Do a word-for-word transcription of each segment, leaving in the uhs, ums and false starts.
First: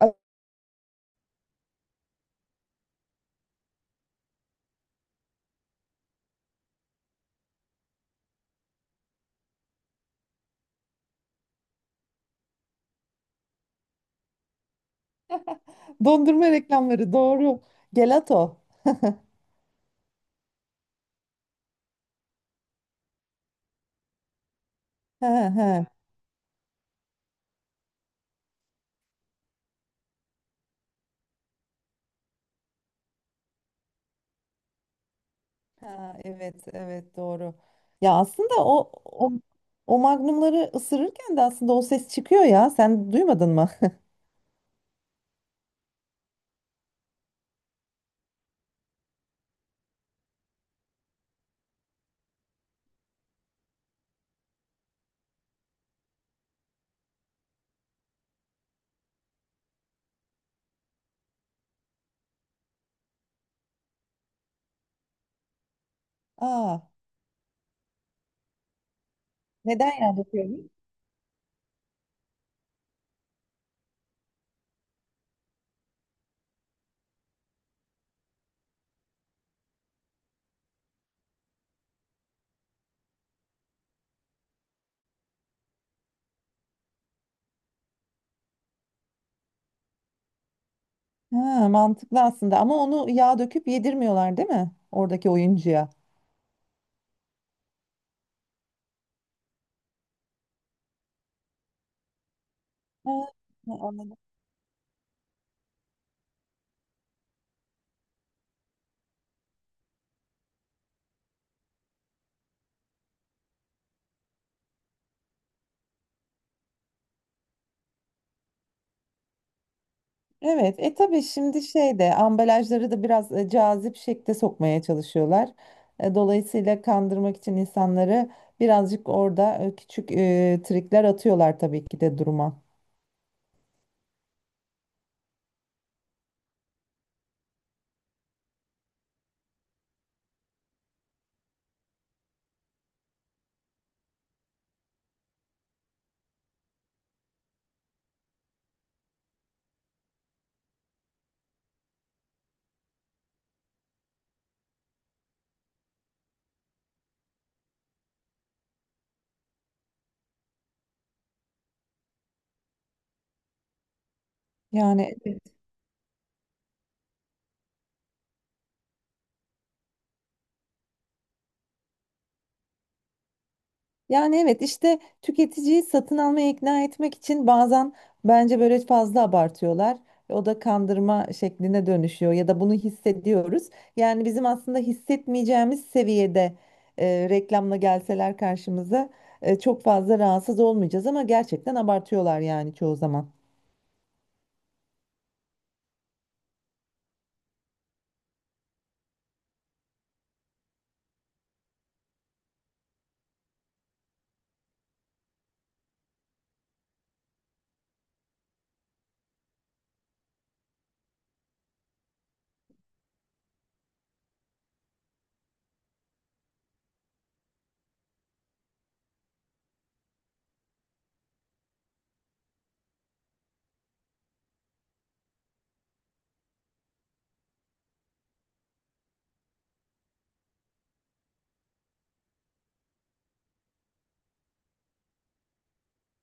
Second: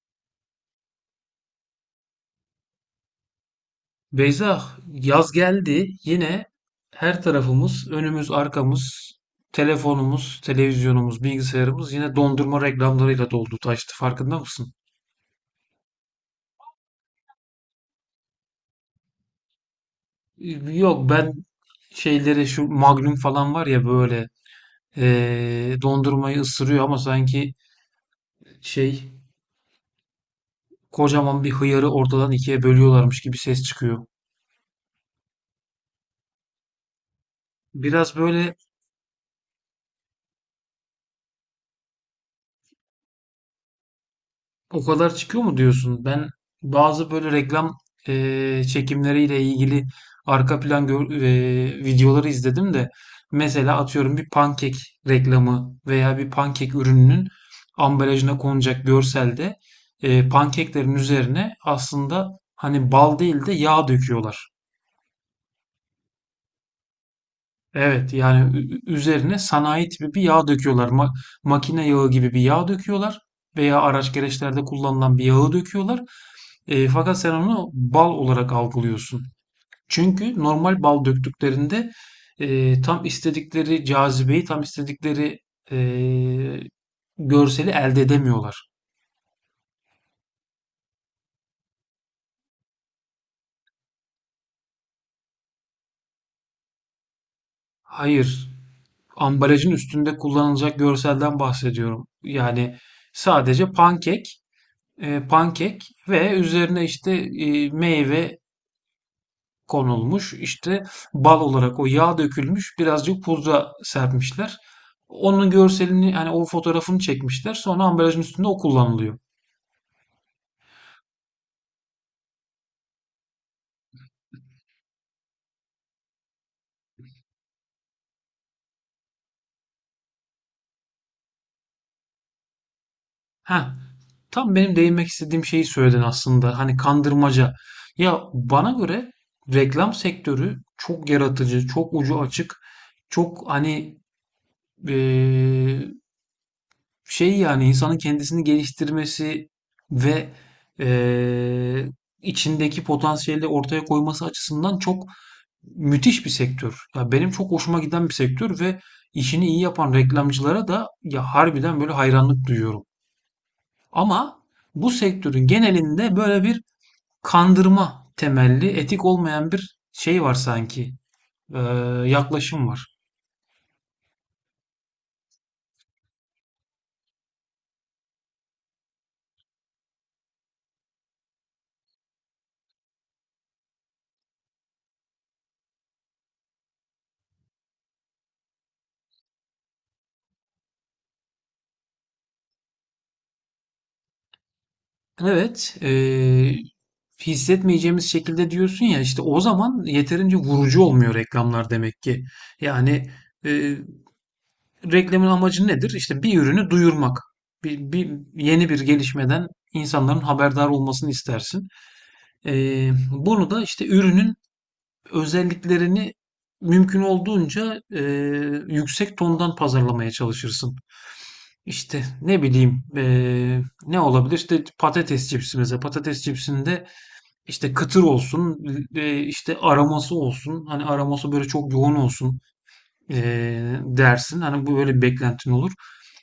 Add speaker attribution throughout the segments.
Speaker 1: Beyza, yaz geldi. Yine her tarafımız, önümüz, arkamız, telefonumuz, televizyonumuz, bilgisayarımız yine dondurma reklamlarıyla doldu, taştı. Farkında mısın?
Speaker 2: Dondurma reklamları doğru. Gelato.
Speaker 1: Ee, Yok ben şeyleri şu Magnum falan var ya böyle
Speaker 2: He
Speaker 1: ee,
Speaker 2: he.
Speaker 1: dondurmayı ısırıyor ama sanki şey kocaman bir hıyarı ortadan ikiye bölüyorlarmış gibi ses çıkıyor.
Speaker 2: Ha, evet evet doğru. Ya
Speaker 1: Biraz böyle
Speaker 2: aslında o, o o magnumları ısırırken de aslında o ses çıkıyor ya. Sen duymadın mı?
Speaker 1: o kadar çıkıyor mu diyorsun? Ben bazı böyle reklam eee, çekimleriyle ilgili arka plan gör- eee, videoları izledim de. Mesela atıyorum bir pankek reklamı veya bir pankek ürününün ambalajına konacak görselde eee, pankeklerin üzerine aslında hani bal değil de yağ döküyorlar.
Speaker 2: Aa,
Speaker 1: Evet yani ü- ü- üzerine sanayi
Speaker 2: neden
Speaker 1: tipi
Speaker 2: yağ
Speaker 1: bir yağ
Speaker 2: döküyorsun?
Speaker 1: döküyorlar. Ma- makine yağı gibi bir yağ döküyorlar veya araç gereçlerde kullanılan bir yağı döküyorlar. E, fakat sen onu bal olarak algılıyorsun. Çünkü normal bal döktüklerinde e, tam istedikleri cazibeyi, tam istedikleri e, görseli elde edemiyorlar.
Speaker 2: Ha, mantıklı aslında ama onu yağ döküp yedirmiyorlar değil mi? Oradaki oyuncuya.
Speaker 1: Hayır, ambalajın üstünde kullanılacak görselden bahsediyorum. Yani
Speaker 2: Ha,
Speaker 1: sadece
Speaker 2: ha, anladım.
Speaker 1: pankek, e, pankek ve üzerine işte e, meyve konulmuş. İşte bal olarak o yağ dökülmüş. Birazcık pudra serpmişler. Onun görselini yani o fotoğrafını çekmişler. Sonra ambalajın üstünde o kullanılıyor.
Speaker 2: Evet, e tabii şimdi şeyde ambalajları da biraz e, cazip şekle sokmaya çalışıyorlar. E, dolayısıyla kandırmak için insanları birazcık orada e, küçük e, trikler atıyorlar tabii ki de duruma.
Speaker 1: Heh, tam benim değinmek istediğim şeyi söyledin aslında. Hani kandırmaca. Ya bana göre reklam sektörü çok yaratıcı, çok ucu açık, çok hani eee, şey yani insanın kendisini geliştirmesi ve eee, içindeki potansiyeli ortaya koyması açısından çok müthiş bir sektör. Ya benim çok hoşuma giden bir sektör ve işini iyi yapan reklamcılara da ya harbiden böyle hayranlık duyuyorum. Ama bu
Speaker 2: Yani
Speaker 1: sektörün genelinde böyle bir kandırma temelli, etik olmayan bir şey var sanki. Ee, Yaklaşım var.
Speaker 2: Yani evet işte tüketiciyi satın almaya ikna etmek için bazen bence böyle fazla abartıyorlar. O da kandırma şekline dönüşüyor ya da bunu hissediyoruz. Yani bizim aslında hissetmeyeceğimiz seviyede e, reklamla gelseler karşımıza e, çok fazla rahatsız olmayacağız ama gerçekten abartıyorlar yani çoğu zaman.
Speaker 1: Evet, ee, hissetmeyeceğimiz şekilde diyorsun ya işte o zaman yeterince vurucu olmuyor reklamlar demek ki. Yani e, reklamın amacı nedir? İşte bir ürünü duyurmak. Bir, bir yeni bir gelişmeden insanların haberdar olmasını istersin. Ee, Bunu da işte ürünün özelliklerini mümkün olduğunca e, yüksek tondan pazarlamaya çalışırsın. İşte ne bileyim e, ne olabilir? İşte patates cipsi mesela. Patates cipsinde işte kıtır olsun, e, işte aroması olsun. Hani aroması böyle çok yoğun olsun e, dersin. Hani bu böyle bir beklentin olur.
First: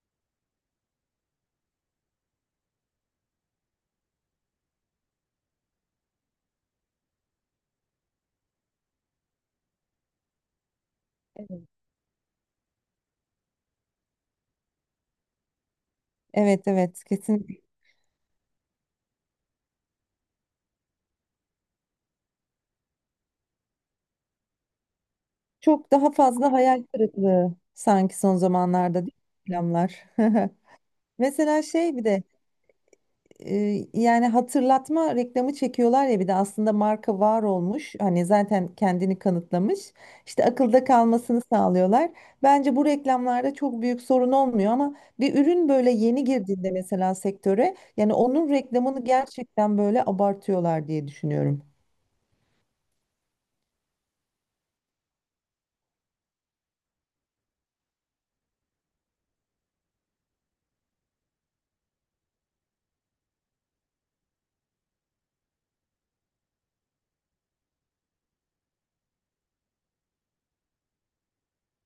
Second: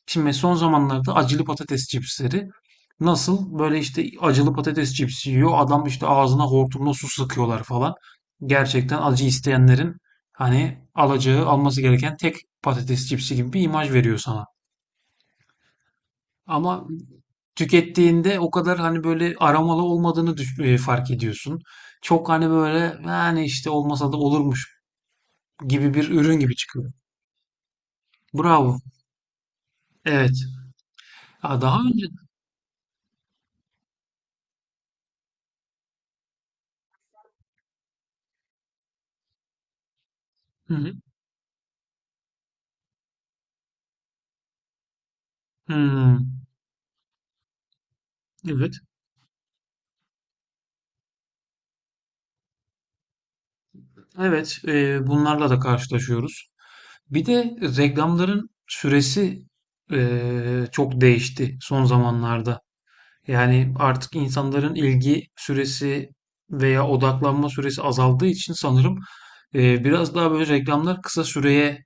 Speaker 1: Şimdi son zamanlarda acılı patates cipsleri nasıl böyle işte acılı patates cipsi yiyor. Adam işte ağzına hortumla su sıkıyorlar falan. Gerçekten acı isteyenlerin hani alacağı alması gereken tek patates cipsi gibi bir imaj veriyor sana.
Speaker 2: Evet
Speaker 1: Ama
Speaker 2: evet kesinlikle.
Speaker 1: tükettiğinde o kadar hani böyle aromalı olmadığını düş- e, fark ediyorsun. Çok hani böyle yani işte olmasa da olurmuş
Speaker 2: Çok
Speaker 1: gibi bir
Speaker 2: daha
Speaker 1: ürün
Speaker 2: fazla
Speaker 1: gibi
Speaker 2: hayal
Speaker 1: çıkıyor.
Speaker 2: kırıklığı sanki son
Speaker 1: Bravo.
Speaker 2: zamanlarda değil mi reklamlar.
Speaker 1: Evet. Aa,
Speaker 2: Mesela
Speaker 1: daha
Speaker 2: şey bir
Speaker 1: önce...
Speaker 2: de e, yani hatırlatma reklamı çekiyorlar ya bir de aslında marka var olmuş. Hani zaten kendini kanıtlamış. İşte
Speaker 1: Hı
Speaker 2: akılda
Speaker 1: hı.
Speaker 2: kalmasını sağlıyorlar. Bence bu reklamlarda çok büyük sorun olmuyor ama bir ürün böyle
Speaker 1: Hmm.
Speaker 2: yeni girdiğinde mesela sektöre yani onun
Speaker 1: Evet.
Speaker 2: reklamını gerçekten böyle abartıyorlar diye düşünüyorum.
Speaker 1: Evet, e, bunlarla da karşılaşıyoruz. Bir de reklamların süresi e, çok değişti son zamanlarda. Yani artık insanların ilgi süresi veya odaklanma süresi azaldığı için sanırım e, biraz daha böyle reklamlar kısa süreye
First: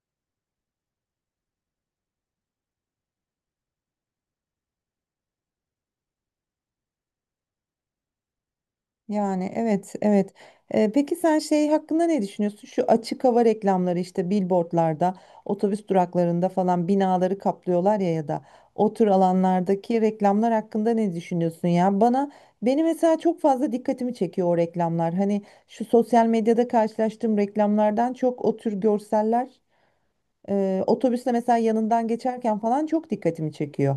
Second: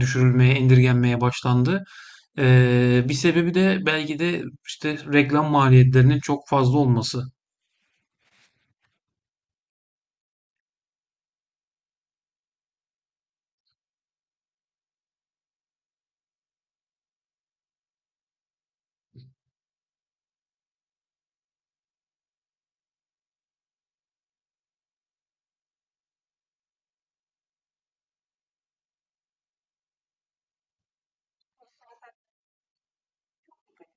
Speaker 1: düşürülmeye, indirgenmeye başlandı. E, bir sebebi de belki de işte reklam maliyetlerinin çok fazla olması.
Speaker 2: Yani evet evet. Ee, peki sen şey hakkında ne düşünüyorsun? Şu açık hava reklamları işte billboardlarda, otobüs duraklarında falan binaları kaplıyorlar ya ya da o tür alanlardaki reklamlar hakkında ne düşünüyorsun ya? Bana beni mesela çok fazla dikkatimi çekiyor o reklamlar. Hani şu sosyal medyada karşılaştığım reklamlardan çok o tür görseller ee, otobüsle mesela yanından geçerken falan çok dikkatimi çekiyor.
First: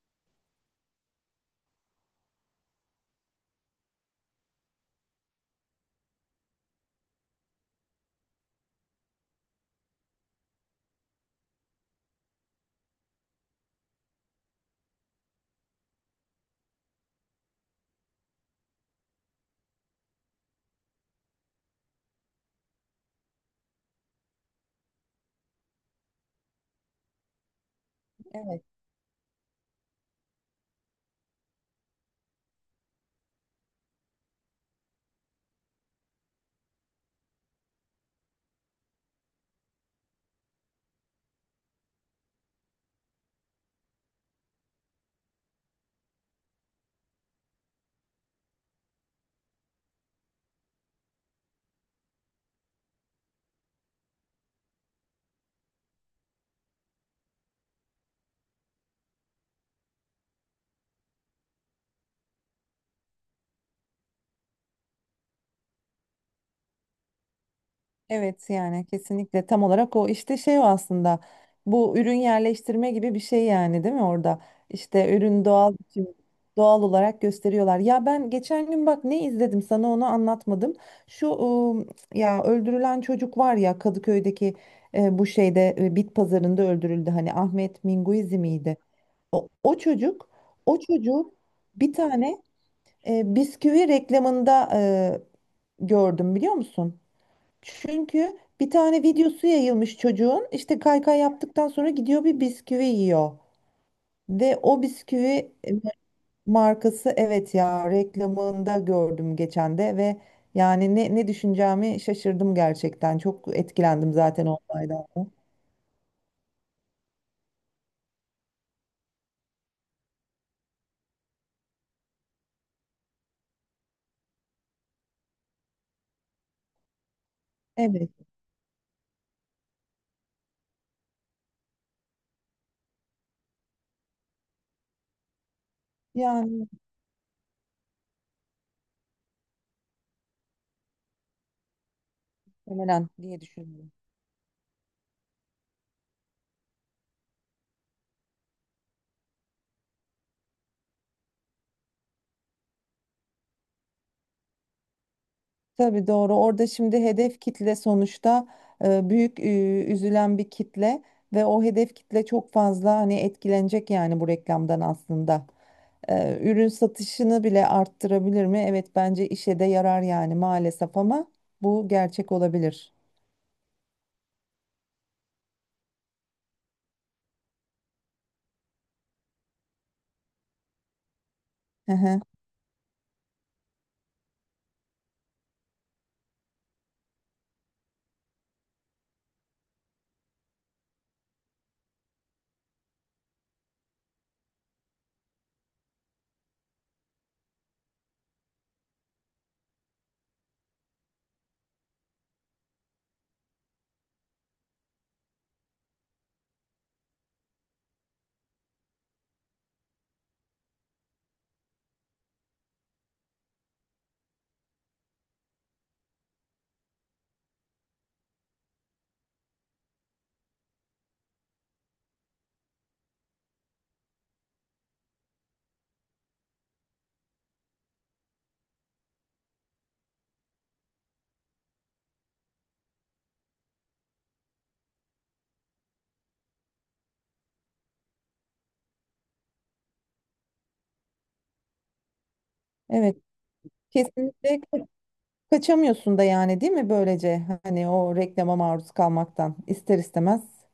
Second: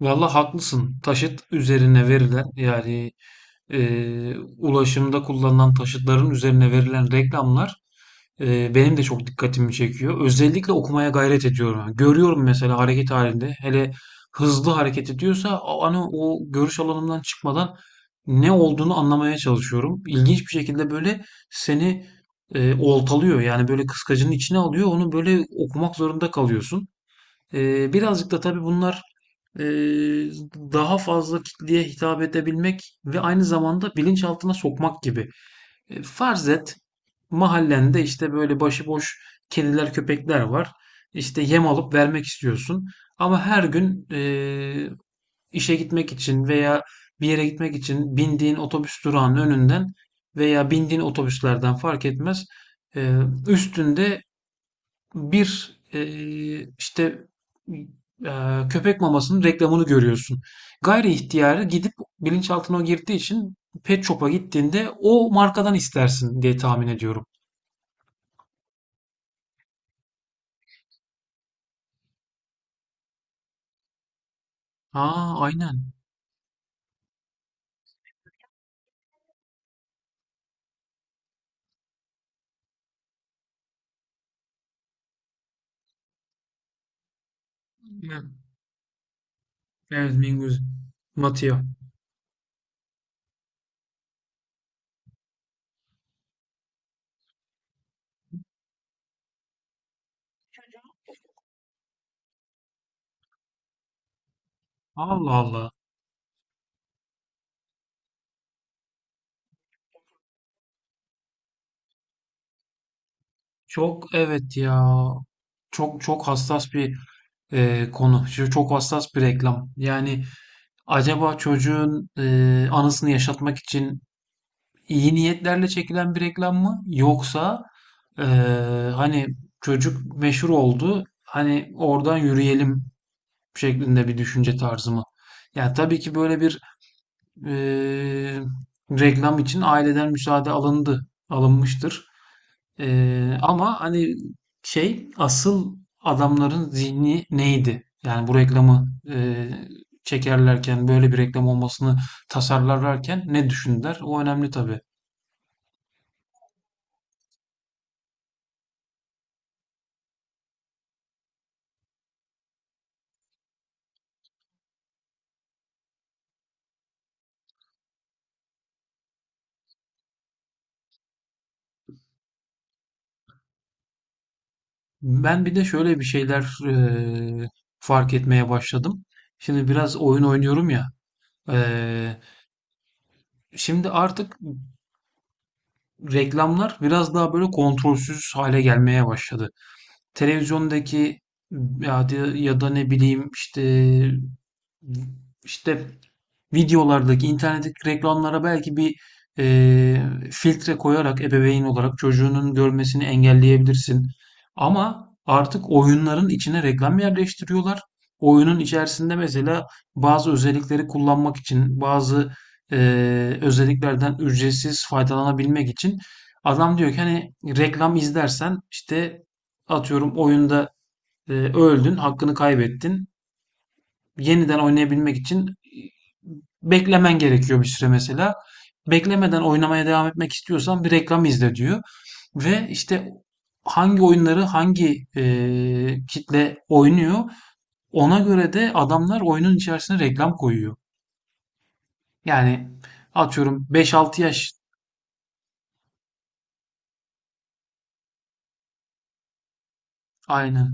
Speaker 1: Valla haklısın. Taşıt üzerine verilen yani e, ulaşımda kullanılan taşıtların üzerine verilen reklamlar e, benim de çok dikkatimi çekiyor. Özellikle okumaya gayret ediyorum. Yani görüyorum mesela hareket halinde hele hızlı hareket ediyorsa o- hani o görüş alanımdan çıkmadan ne olduğunu anlamaya çalışıyorum. İlginç bir şekilde böyle seni e, oltalıyor. Yani böyle kıskacının içine alıyor. Onu böyle okumak zorunda kalıyorsun. Ee, birazcık da tabii
Speaker 2: Evet.
Speaker 1: bunlar e, daha fazla kitleye hitap edebilmek ve aynı zamanda bilinçaltına sokmak gibi. E, farz et mahallende işte böyle başıboş kediler köpekler var. İşte yem alıp vermek istiyorsun. Ama her gün e, işe gitmek için veya bir yere gitmek için bindiğin otobüs durağının önünden veya bindiğin otobüslerden fark etmez. e, Üstünde bir e, işte e, köpek mamasının reklamını görüyorsun. Gayri ihtiyarı gidip bilinçaltına o girdiği için pet shop'a gittiğinde o markadan istersin diye tahmin ediyorum.
Speaker 2: Evet yani kesinlikle tam olarak o işte şey o aslında bu ürün yerleştirme gibi bir şey yani değil mi orada işte
Speaker 1: Aa
Speaker 2: ürün doğal
Speaker 1: aynen.
Speaker 2: biçim doğal olarak gösteriyorlar ya, ben geçen gün bak ne izledim sana onu anlatmadım şu ıı, ya öldürülen çocuk var ya Kadıköy'deki e, bu şeyde e, bit pazarında öldürüldü hani Ahmet
Speaker 1: Evet,
Speaker 2: Minguizi miydi o, o
Speaker 1: evet,
Speaker 2: çocuk,
Speaker 1: Mingus.
Speaker 2: o çocuğu
Speaker 1: Matia.
Speaker 2: bir tane e, bisküvi reklamında e, gördüm biliyor musun? Çünkü bir tane videosu yayılmış çocuğun, işte kaykay yaptıktan sonra gidiyor bir bisküvi yiyor. Ve o
Speaker 1: Allah
Speaker 2: bisküvi
Speaker 1: Allah.
Speaker 2: e, markası, evet ya, reklamında gördüm geçen de. Ve yani ne, ne düşüneceğimi şaşırdım gerçekten. Çok etkilendim
Speaker 1: Çok
Speaker 2: zaten
Speaker 1: evet
Speaker 2: o
Speaker 1: ya.
Speaker 2: olaydan.
Speaker 1: Çok çok hassas bir e, konu. Şu Çok hassas bir reklam. Yani acaba çocuğun e, anısını yaşatmak için iyi niyetlerle çekilen bir reklam mı? Yoksa
Speaker 2: Evet
Speaker 1: eee, hani çocuk meşhur oldu, hani oradan yürüyelim şeklinde bir düşünce tarzı mı? Yani tabii ki böyle bir
Speaker 2: yani
Speaker 1: eee, reklam için aileden müsaade alındı, alınmıştır.
Speaker 2: muhtemelen
Speaker 1: Eee,
Speaker 2: diye
Speaker 1: ama
Speaker 2: düşünüyorum.
Speaker 1: hani şey asıl adamların zihni neydi? Yani bu reklamı eee, çekerlerken böyle bir reklam olmasını tasarlarlarken ne düşündüler? O önemli tabii.
Speaker 2: Tabii doğru. Orada şimdi hedef kitle sonuçta e, büyük e, üzülen bir kitle ve o hedef kitle çok fazla hani etkilenecek yani bu reklamdan aslında. E, ürün satışını bile arttırabilir mi? Evet bence işe de yarar yani maalesef, ama bu gerçek olabilir.
Speaker 1: Ben bir de şöyle bir şeyler eee, fark etmeye başladım. Şimdi biraz oyun oynuyorum ya.
Speaker 2: Hı hı.
Speaker 1: eee, Şimdi artık reklamlar biraz daha böyle kontrolsüz hale gelmeye başladı. Televizyondaki ya, da- ya da ne bileyim işte işte videolardaki, internetteki reklamlara belki bir eee, filtre koyarak ebeveyn olarak çocuğunun görmesini engelleyebilirsin. Ama artık oyunların içine reklam yerleştiriyorlar. Oyunun içerisinde mesela bazı özellikleri kullanmak için, bazı eee, özelliklerden ücretsiz faydalanabilmek için adam diyor ki hani reklam izlersen işte atıyorum oyunda eee, öldün, hakkını kaybettin, yeniden oynayabilmek için beklemen gerekiyor bir süre mesela. Beklemeden oynamaya devam etmek istiyorsan bir reklam izle diyor. Ve işte hangi oyunları hangi eee, kitle oynuyor ona göre de adamlar oyunun içerisine reklam koyuyor. Yani
Speaker 2: Evet
Speaker 1: atıyorum beş altı
Speaker 2: kesinlikle
Speaker 1: yaş
Speaker 2: ka- kaçamıyorsun da yani değil mi, böylece hani o reklama maruz kalmaktan ister istemez.
Speaker 1: aynen.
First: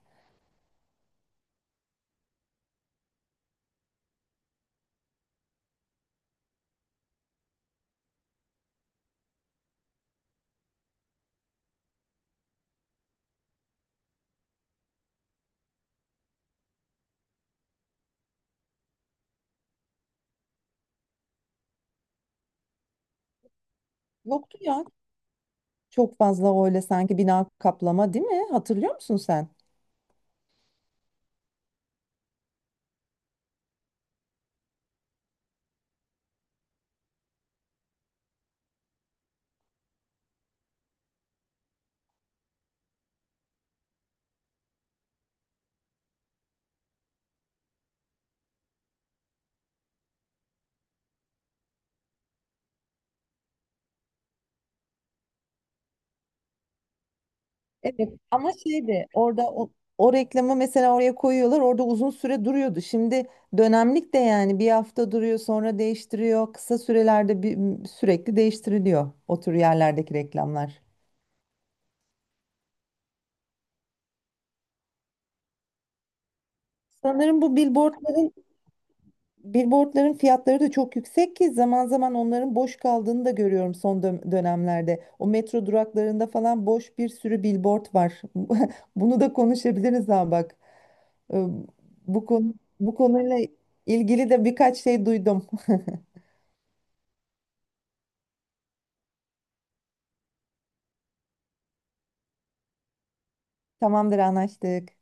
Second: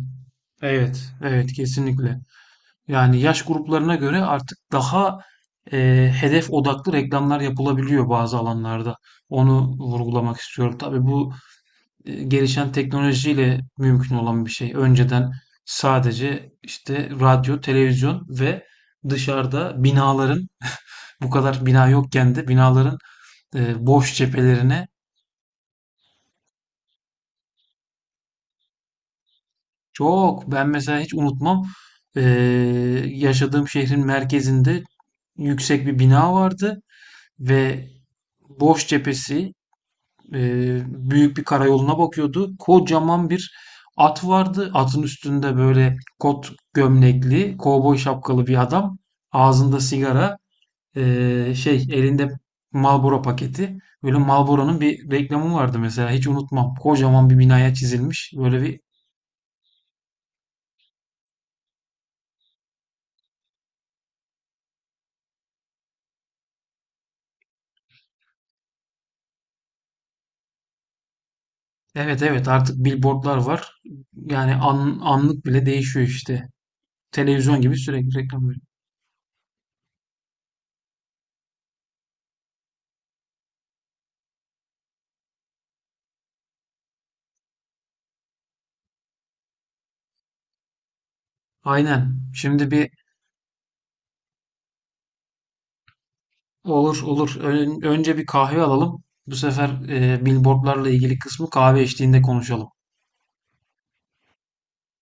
Speaker 1: Evet, evet kesinlikle. Yani yaş gruplarına göre artık daha e, hedef odaklı reklamlar yapılabiliyor bazı alanlarda. Onu vurgulamak istiyorum. Tabii bu e, gelişen teknolojiyle mümkün olan bir şey. Önceden sadece işte radyo, televizyon ve dışarıda binaların bu kadar bina yokken de binaların e, boş
Speaker 2: Yoktu ya.
Speaker 1: cephelerine
Speaker 2: Çok fazla öyle sanki bina kaplama değil mi? Hatırlıyor musun sen?
Speaker 1: çok ben mesela hiç unutmam e, yaşadığım şehrin merkezinde yüksek bir bina vardı. Ve boş cephesi eee, büyük bir karayoluna bakıyordu. Kocaman bir at vardı. Atın üstünde böyle kot gömlekli, kovboy şapkalı bir adam. Ağzında sigara, eee, şey elinde Marlboro paketi. Böyle Marlboro'nun bir reklamı vardı mesela. Hiç unutmam. Kocaman bir binaya
Speaker 2: Evet
Speaker 1: çizilmiş.
Speaker 2: ama
Speaker 1: Böyle bir
Speaker 2: şeydi orada o, o reklamı mesela oraya koyuyorlar, orada uzun süre duruyordu. Şimdi dönemlik de, yani bir hafta duruyor sonra değiştiriyor. Kısa sürelerde bir, sürekli değiştiriliyor o tür yerlerdeki reklamlar.
Speaker 1: evet evet artık billboardlar var. Yani an- anlık bile değişiyor işte.
Speaker 2: Sanırım bu
Speaker 1: Televizyon gibi sürekli
Speaker 2: billboardların
Speaker 1: reklam veriyor.
Speaker 2: billboardların fiyatları da çok yüksek ki zaman zaman onların boş kaldığını da görüyorum son dö- dönemlerde. O metro duraklarında falan boş bir sürü billboard var. Bunu da konuşabiliriz ha bak. Ee,
Speaker 1: Aynen.
Speaker 2: Bu konu,
Speaker 1: Şimdi bir
Speaker 2: bu konuyla ilgili de birkaç şey duydum.
Speaker 1: olur olur. Ön- önce bir kahve alalım. Bu sefer e, billboardlarla ilgili kısmı kahve içtiğinde konuşalım.
Speaker 2: Tamamdır, anlaştık.